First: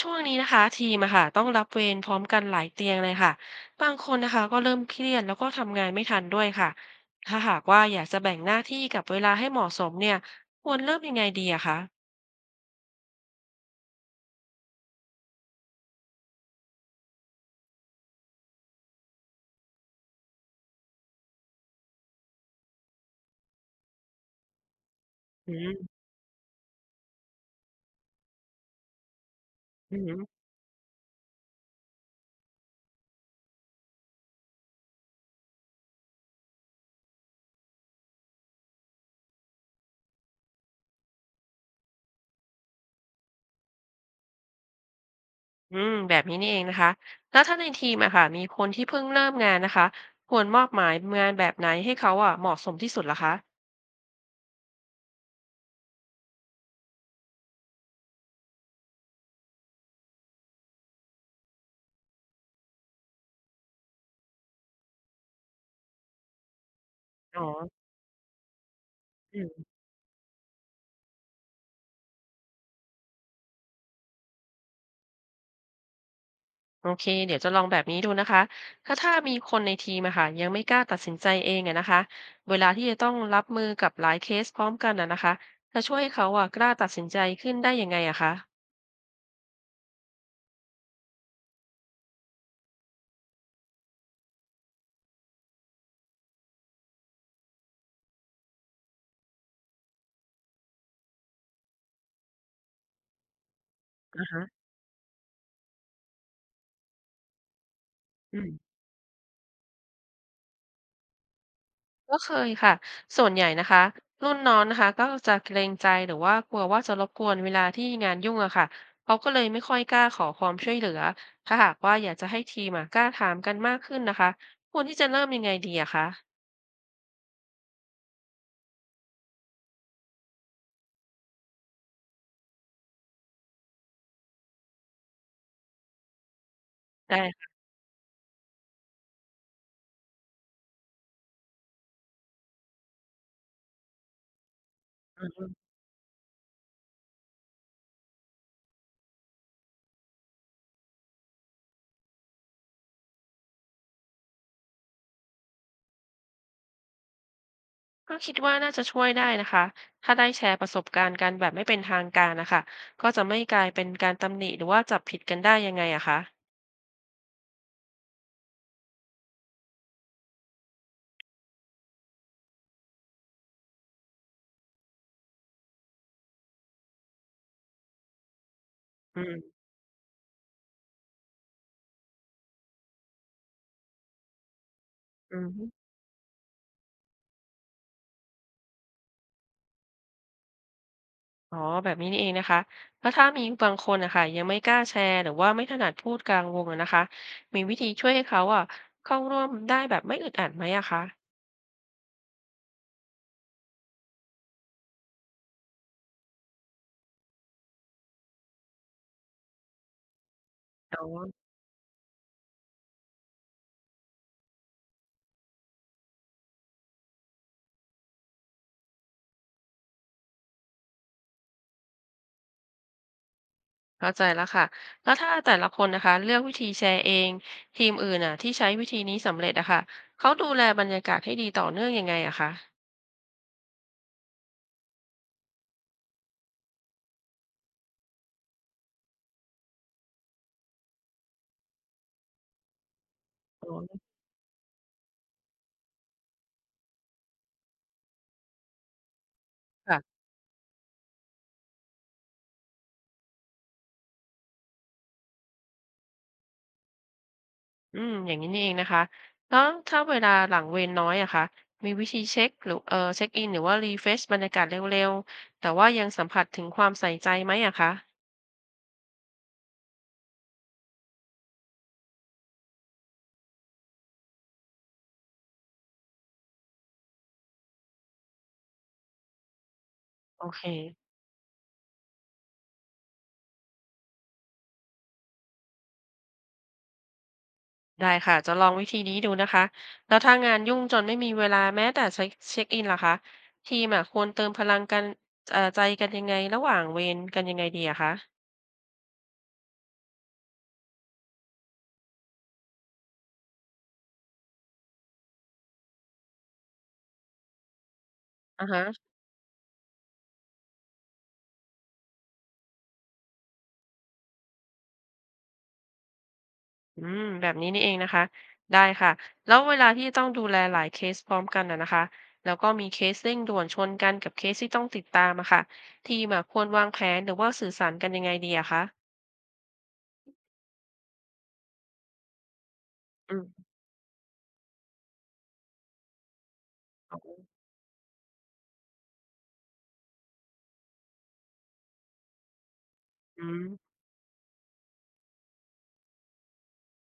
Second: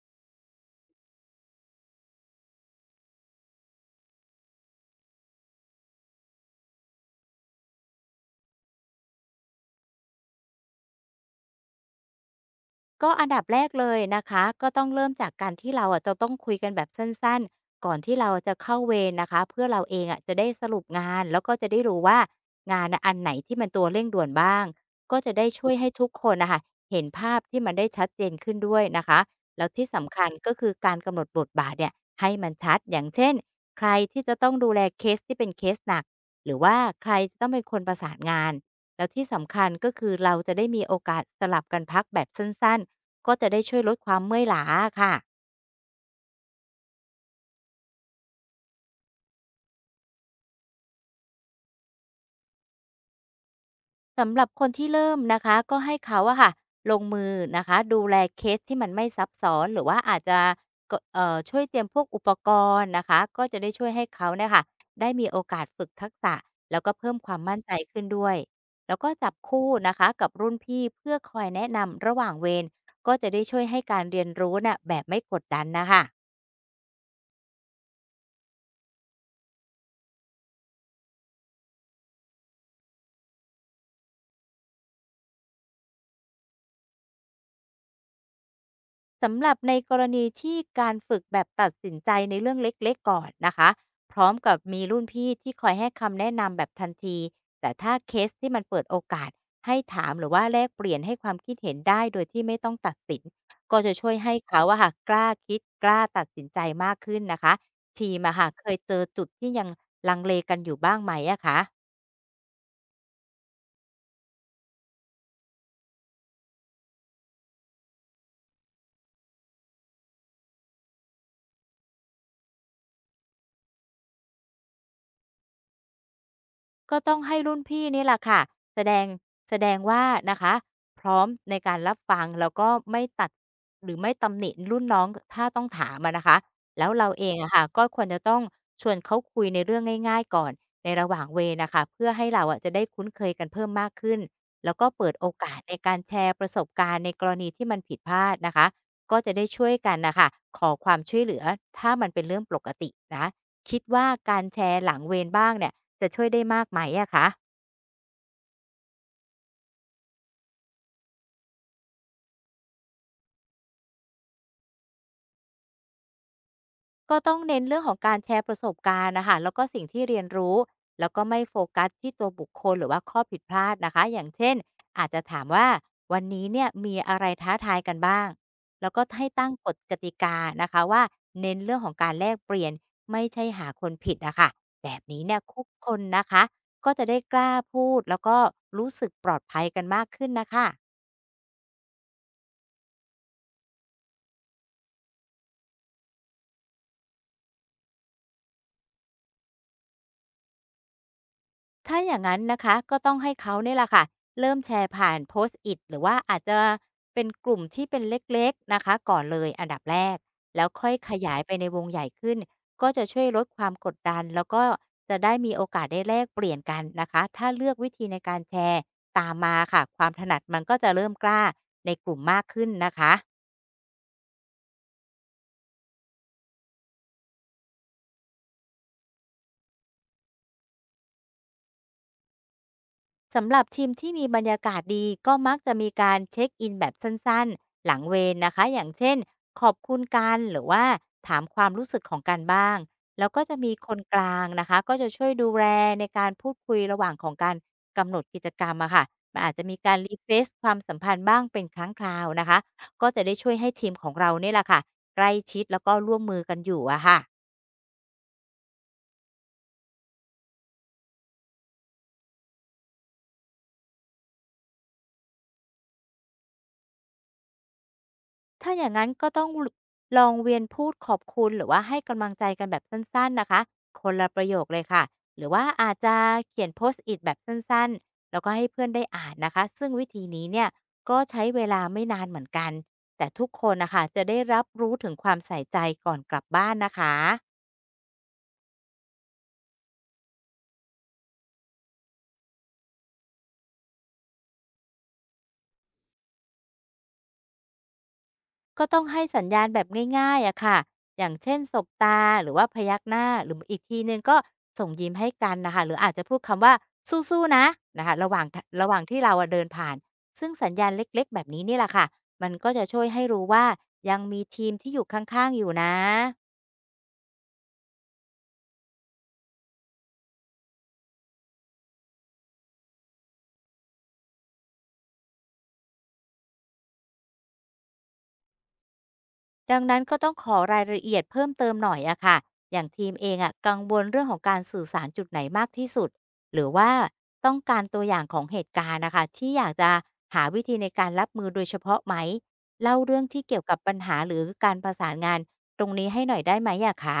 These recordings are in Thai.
ช่วงนี้นะคะทีมอะค่ะต้องรับเวรพร้อมกันหลายเตียงเลยค่ะบางคนนะคะก็เริ่มเครียดแล้วก็ทำงานไม่ทันด้วยค่ะถ้าหากว่าอยากจะแบ่งหน้าที่กับเวลาให้เหมาะสมเนี่ยควรเริ่มยังไงดีอะคะก็อันดับแรกเลยนะคะก็ต้องเริ่มจากการที่เราอะจะต้องคุยกันแบบสั้นๆก่อนที่เราจะเข้าเวรนะคะเพื่อเราเองอะจะได้สรุปงานแล้วก็จะได้รู้ว่างานน่ะอันไหนที่มันตัวเร่งด่วนบ้างก็จะได้อืช่วมยให้ทุกคนนะคะเห็นภาพที่มันได้ชัดเจนขึ้นด้วยนะคะแล้วที่อืสำคัมญก็คือการกำหนดบทบาทเนี่ยให้มันชัดอย่างเช่นใครที่จะต้องดูแลเคสที่เป็นเคสหนักหรือว่าใครจะต้องเป็นคนประสานงานแล้วที่สำคัญก็คือเราจะได้มีโอกาสสลับกันพักแบบสั้นๆ ก็จะได้ช่วยลดความเมื่อยล้าค่ะแบบนี้นี่เองนะคะแล้วถ้าในทีมอะค่ะมีคนที่เพิ่งเริ่มงานนะคะควรมอบหมายงานแบบไหนให้เขาอะเหมาะสมที่สุดล่ะคะสำหรับคนที่เริ่มนะคะก็ให้เขาอะค่ะลงมือนะคะดูแลเคสที่มันไม่ซับซ้อนหรือว่าอาจจะกเอ่อช่วยเตรียมพวกอุปกรณ์นะคะก็จะได้ช่วยให้เขาเนี่ยค่ะได้มีโอกาสฝึกทักษะแล้วก็เพิ่มควาอ๋มอ มั่นใจขึ้นด้วยแล้วก็จับคู่นะคะกับรุ่นพี่เพื่อคอยแนะนำระหว่างเวรก็จะได้ช่วยให้การเรียนรู้น่ะแบบไม่กดดันนะคะ โอเคเดี๋ยวจะลองแบบนี้ดูนะคะถ้ามีคนในทีมอะค่ะยังไม่กล้าตัดสินใจเองอะนะคะเวลาที่จะต้องรับมือกับหลายเคสพร้อมกันอะนะคะจะช่วยให้เขาอะกล้าตัดสินใจขึ้นได้ยังไงอะคะสำหรับในกรณีที่การฝึกแบบตัดสินใจในเรื่องเล็กๆก่อนนะคะพร้อมกับมีรุ่นพี่ที่คอยให้คำแนะนำแบบทันทีแต่ถ้าเคสที่มันเปิดโอกาสให้ถามหรือว่าแลกเปลี่ยนให้ความคิดเห็นได้โดยที่ไม่ต้องตัดสินก็จะช่วยอ่าให้ฮะเขาอะค่ะกล้าคิดกล้าตัดสินใจมากขึ้นนะคะทีมอือะค่ะมเคยเจอจุดที่ยังลังเลกันอยู่บ้างไหมอะคะ ก็เคยค่ะส่วนใหญ่นะคะรุ่นน้องนะคะก็จะเกรงใจหรือว่ากลัวว่าจะรบกวนเวลาที่งานยุ่งอะค่ะเขาก็เลยไม่ค่อยกล้าขอความช่วยเหลือถ้าหากว่าอยากจะให้ทีมอะกล้าถามกันมากขึ้นนะคะควรที่จะเริ่มยังไงดีอะคะก็ต้องให้รุ่นพี่นี่แหละค่ะแสดงแสดงว่านะคะพร้อมในการรับฟังแล้วก็ไม่ตัดหรือไม่ตำหนิรุ่นน้องถ้าต้องถามอะนะคะแล้วเราไดเอง้อะค่ะก็ควรจะต้องชวนเขาคุยในเรื่องง่ายๆก่อนในระหว่างเวรน่ะค่ะเพื่อให้เราอะจะได้คุ้นเคยกันเพิ่มมากขึ้นแล้วก็เปิดโอกาสค่ะ ในการแชร์ประสบการณ์ในกรณีที่มันผิดพลาดนะคะก็จะได้ช่วยกันน่ะค่ะขอความช่วยเหลือถ้ามันเป็นเรื่องปกตินะคิดว่าการแชร์หลังเวรบ้างเนี่ย จะช่วยได้มากไหมอะคะก็คิดว่าน่าจะช่วยได้นะคะถ้าได้แชร์ประสบการณ์กันแบบไม่เป็นทางการนะคะก็จะไม่กลายเป็นการตำหนิหรือว่าจับผิดกันได้ยังไงอะคะก็ต้องเน้นเรื่องของการแชร์ประสบการณ์นะคะ แล้วก็สิ่งที่เรียนรู้ แล้วก็ไม่โฟกัสที่ตัวบุคคลหรือว่าข้อผิดพลาดนะคะอย่างเช่นอาจจะถามว่าวันนี้เนี่ยมีอะไรท้าทายกันบ้าง แล้วก็อืให้มตั้งกฎกติกานะคะว่าเน้นเรื่องของการแลกเปลี่ยนไม่ใช่หาคนผิดอะค่ะแบบนี้อืเนี่ยทุกมคนนะคะก็จะได้กล้าพูดแล้วก็รู้สึกปลอดภัยกันมากขึ้นนะคะ อ๋อแบบนี้นี่เองนะคะแล้วถ้ามีบางคนนะคะยังไม่กล้าแชร์หรือว่าไม่ถนัดพูดกลางวงอะนะคะมีวิธีช่วยให้เขาอะเข้าร่วมได้แบบไม่อึดอัดไหมอะคะถ้าอย่างนั้นนะคะก็ต้องให้เขาเนี่ยแหละค่ะเริ่มแชร์ผ่านโพสต์อิทหรือว่าอาจจะเป็นกลุ่มที่เป็นเล็กๆนะคะก่อนเลยอันดับแรกแล้วค่อยอ๋อขยายไปในวงใหญ่ขึ้นก็จะช่วยลดความกดดันแล้วก็จะได้มีโอกาสได้แลกเปลี่ยนกันนะคะถ้าเลือกวิธีในการแชร์ตามมาค่ะความถนัดมันก็จะเริ่มกล้าในกลุ่มมากขึ้นนะคะ เข้าใจแล้วค่ะแล้วถ้าแต่ละคนนะคะเลือกวิธีแชร์เองทีมอื่นอะที่ใช้วิธีนี้สำเร็จอะค่ะเขาดูแลบรรยากาศให้ดีต่อเนื่องยังไงอะคะสำหรับทีมที่มีบรรยากาศดีก็มักจะมีการเช็คอินแบบสั้นๆหลังเวรนะคะอย่างเช่นขอบคุณกันหรือว่าถามความรู้สึกของกันบ้างแล้วก็จะอ๋มีคอนกลางนะคะก็จะช่วยดูแลในการพูดคุยระหว่างของการกำหนดกิจกรรมอะค่ะมันอาจจะมีการรีค่ะ เฟซความสัมพันธ์บ้างเป็นครั้งคราวนะคะก็จะได้ช่วยให้ทีมของเราเนี่ยแหละค่ะใกล้ชิดแล้วก็ร่วมมือกันอยู่อะค่ะ อืมอย่างนี้นี่เองนะคะแล้วถ้าเวลาหลังเวรน้อยอะคะมีวิธีเช็คหรือเช็กอินหรือว่ารีเฟรชบรรยากาศเร็วๆ แต่ว่ายังสัมผัสถึงความใส่ใจไหมอะคะถ้าอย่างนั้นก็ต้องลองเวียนพูดขอบคุณหรือว่าให้กำลังใจกันแบบสั้นๆนะคะคนละประโยคเลยค่ะหรือว่าอาจจะเขียน Post it แบบสั้นๆแล้วก็ให้เพื่อนได้อ่านนะคะซึ่งวิธีโอนี้เค เนี่ยก็ใช้เวลาไม่นานเหมือนกันแต่ทุกคนนะคะจะได้รับรู้ถึงความใส่ใจก่อนกลับบ้านนะคะ ได้ค่ะ จะลองวิธีนี้ดูนะคะ แล้วถ้างานยุ่งจนไม่มีเวลาแม้แต่เช็คอินล่ะคะทีมอะควรเติมพลังกันใจกันยังไงระหว่างเวรกันยังไงดีอะคะก็ต้องให้สัญญาณแบบง่ายๆอะค่ะอย่างเช่นสบตาหรือว่าพยักหน้าหรืออีกทีนึงก็ส่งยิ้มให้กันนะคะหรืออาจจะพูดคำว่าสู้ๆนะนะคะอะระหว่างฮะ ที่เราอะเดินผ่านซึ่งสัญญาณเล็กๆแบบนี้นี่แหละค่ะมันก็จะช่วยให้รู้ว่ายังมีทีมที่อยู่ข้างๆอยู่นะ อืมแบบนี้นี่เองนะคะได้ค่ะแล้วเวลาที่ต้องดูแลหลายเคสพร้อมกันอะนะคะแล้วก็มีเคสเร่งด่วนชนกันกับเคสที่ต้องติดตามอะค่ะทีมอะควรวางแผนหรือว่าสื่อสารกันยังไงดีอะคะดังนั้นก็ต้องขอรายละเอียดเพิ่มเติมหน่อยอะค่ะอย่างทีมเออืงอะมกังวลเรื่องของการสื่อสารจุดไหนมากที่สุดหรือว่าต้องการตัวอย่างของเหตุการณ์นะคะที่อยากจะหาวิธีในการรับมือโดยเฉพาะไหมเล่าเรื่องอืที่เกี่ยม วกับปัญหาหรือการประสานงานตรงนี้ให้หน่อยได้ไหมอะคะ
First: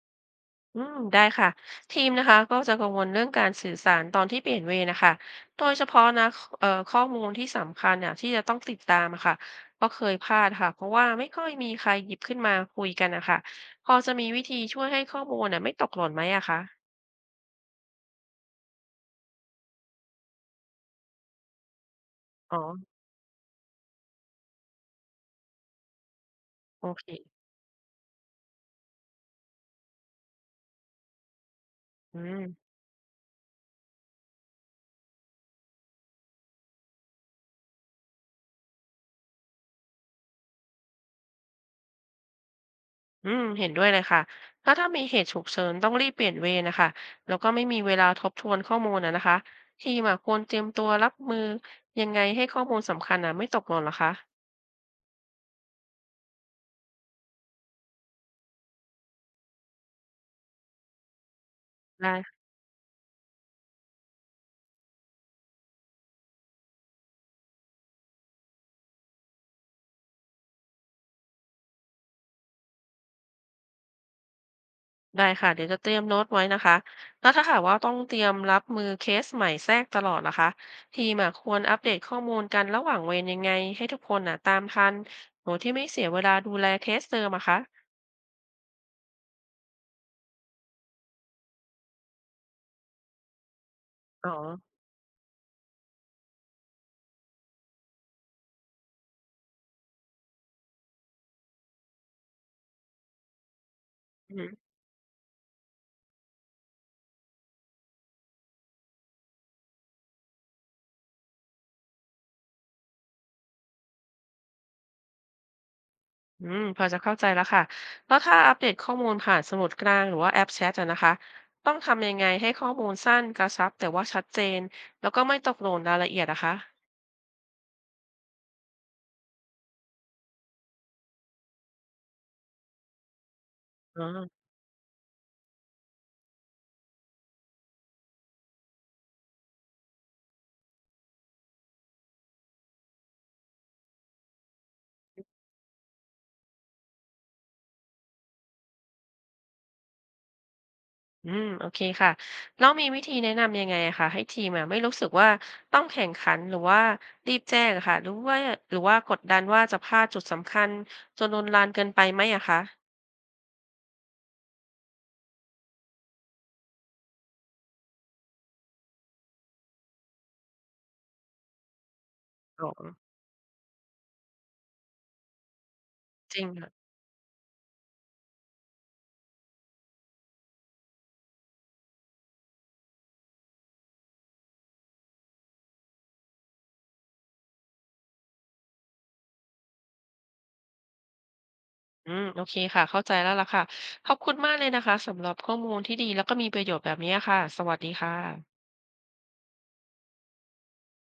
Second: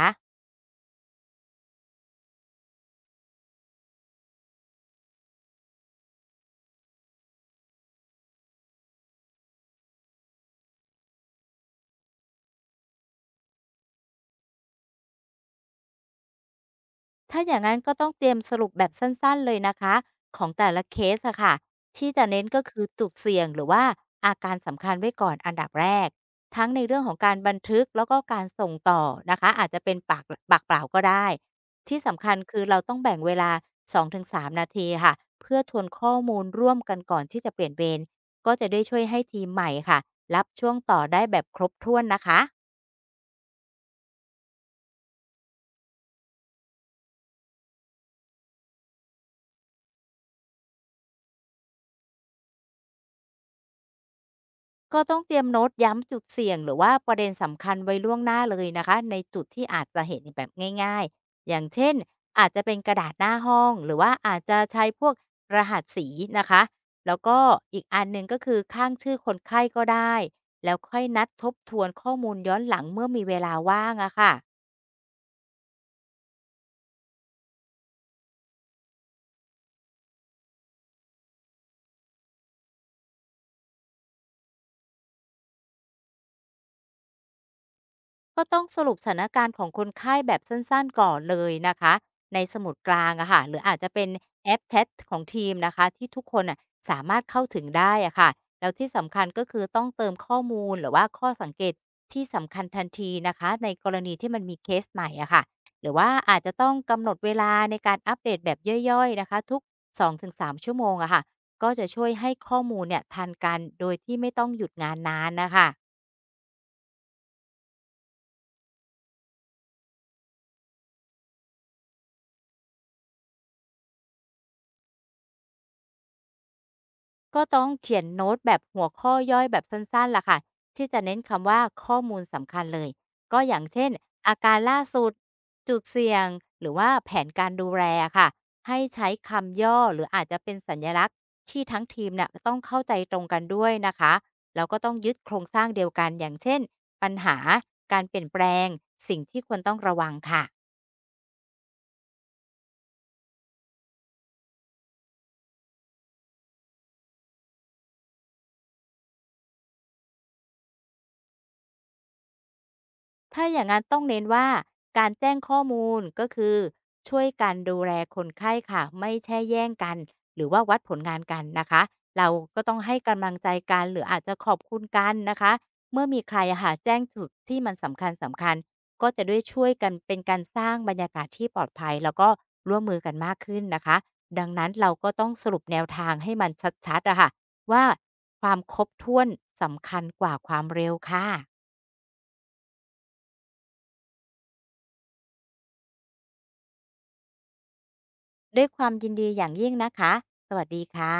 อืมได้ค่ะทีมนะคะก็จะกังวลเรื่องการสื่อสารตอนที่เปลี่ยนเวรนะคะโดยเฉพาะนะข้อมูลที่สำคัญเนี่ยที่จะต้องติดตามอะค่ะก็เคยพลาดค่ะเพราะว่าไม่ค่อยมีใครหยิบขึ้นมาคุยกันนะคะพอจะมีวิธีช่วยให้ข้อมูลน่ะไม่ตกหล่นไหมอะคะถ้าอย่างนั้นก็ต้องเตรียมสรุปแบบสั้นๆเลยนะคะของแต่ละเคสอะค่ะที่จะเน้นอ๋อก็คือจุดเสี่ยงหรือว่าอาการสำคัญไว้ก่อนอันดับแรกทั้งในโอเรื่อเคงของการบันทึกแล้วก็การส่งต่อนะคะอาจจะเป็นปากเปล่าก็ได้ที่อืสำคัญมคือเราต้องแบ่งเวลา2-3นาทีค่ะเพื่อทวนข้อมูลร่วมกันก่อนที่จะเปลี่ยนเวรก็จะได้ช่วยให้ทีมใหม่ค่ะรับช่วงต่อได้แบบครบถ้วนนะคะ อืมเห็นด้วยเลยค่ะถ้ามีเหตุฉุกเฉินต้องรีบเปลี่ยนเวรนะคะแล้วก็ไม่มีเวลาทบทวนข้อมูลนะคะทีมอะควรเตรียมตัวรับมือยังไงให้ข้อมูลสำคัญอ่ะไม่ตกหล่นเหรอคะก็ต้องเตรียมโน้ตย้ำจุดเสี่ยงหรือว่าประเด็นสำคัญไว้ล่วงหน้าเลยนะคะในจุดที่อาจจะเห็นแบบง่ายๆอย่างเช่นได้ อาจจะเป็นกระดาษหน้าห้องหรือว่าอาจจะใช้พวกรหัสสีนะคะแล้วก็อีกอันหนึ่งก็คือข้างชื่อคนไข้ก็ได้แล้วค่อยนัดทบทวนข้อมูลย้อนหลังเมื่อมีเวลาว่างอะค่ะ ได้ค่ะเดี๋ยวจะเตรียมโน้ตไว้นะคะแล้วถ้าหากว่าต้องเตรียมรับมือเคสใหม่แทรกตลอดนะคะทีมอะควรอัปเดตข้อมูลกันระหว่างเวรยังไงให้ทุกคนน่ะตามทันโดยที่ไม่เสียเวลาดูแลเคสเดิมอะคะก็ต้องสรุปสถานการณ์ของคนไข้แบบสั้นๆก่อนเลยนะคะในสมุดกลางอะค่ะหรืออาจจะเป็นอ๋อแอปแชทของทีมนะคะที่ทุกคนอะสามารถเข้าถึงได้อะค่ะแล้วที่สำคัญก็คือต้องเติมข้อมูลหรือว่าข้อสังเกตที่สำคัญทันทีนะคะในกรณีที่อืมันมมีเคสใหม่อะค่ะหรือว่าอาจจะต้องกำหนดเวลาในการอัปเดตแบบย่อยๆนะคะทุก2-3ชั่วโมงอะค่ะก็จะช่วยให้ข้อมูลเนี่ยทันกันโดยที่ไม่ต้องหยุดงานนานนะคะ พอจะเข้าใจแล้วค่ะแล้วถ้าอัปเดตข้อมูลผ่านสมุดกลางหรือว่าแอปแชทอะนะคะต้องทำยังไงให้ข้อมูลสั้นกระชับแต่ว่าชัดเจนแล้วก็ไม่ตกหล่นรายละเอียดนะคะก็ต้องเขียนโน้ตแบบหัวข้อย่อยแบบสั้นๆล่ะค่ะที่จะเน้นคำว่าข้อมูลสำคัญเลยก็อย่างเช่นอ๋อ อาการล่าสุดจุดเสี่ยงหรือว่าแผนการดูแลค่ะให้ใช้คำย่อหรืออาจจะเป็นสัญลักษณ์ที่ทั้งทีมเนี่ยต้องเข้าใจตรงกันด้วยนะคะแล้วก็ต้องยึดโครงสร้างเดียวกันอย่างเช่นปัญหาการเปลี่ยนแปลงสิ่งที่ควรต้องระวังค่ะ อืมโอเคค่ะแล้วมีวิธีแนะนำยังไงอะคะให้ทีมอะไม่รู้สึกว่าต้องแข่งขันหรือว่ารีบแจ้งอะค่ะหรือว่ากดดันว่าจะพลาดจุดสำคัญจนโวนลานเกินไปไหมอะคะถ้าอย่างนั้นต้องเน้นว่าการแจ้งข้อมูลก็คือช่วยกันดูแลคนไข้ค่ะไม่แช่แย่งกันหรือว่าวัดผลงานกันนะคะเราก็อ๋ต้องอให้กำลังใจกันหรืออาจจะขอบคุณกันนะคะเมื่อมีใคจรริงอะค่ะค่ะแจ้งจุดที่มันสำคัญก็จะด้วยช่วยกันเป็นการสร้างบรรยากาศที่ปลอดภัยแล้วก็ร่วมมือกันมากขึ้นนะคะดังนั้นเราก็ต้องสรุปแนวทางให้มันชัดๆอะค่ะว่าความครบถ้วนสำคัญกว่าความเร็วค่ะ อืมโอเคค่ะเข้าใจแล้วล่ะค่ะขอบคุณมากเลยนะคะสำหรับข้อมูลที่ดีแล้วก็มีประโยชน์แบบนี้ค่ะสวัสดีค่ะด้วยความยินดีอย่างยิ่งนะคะ สวัสดีค่ะ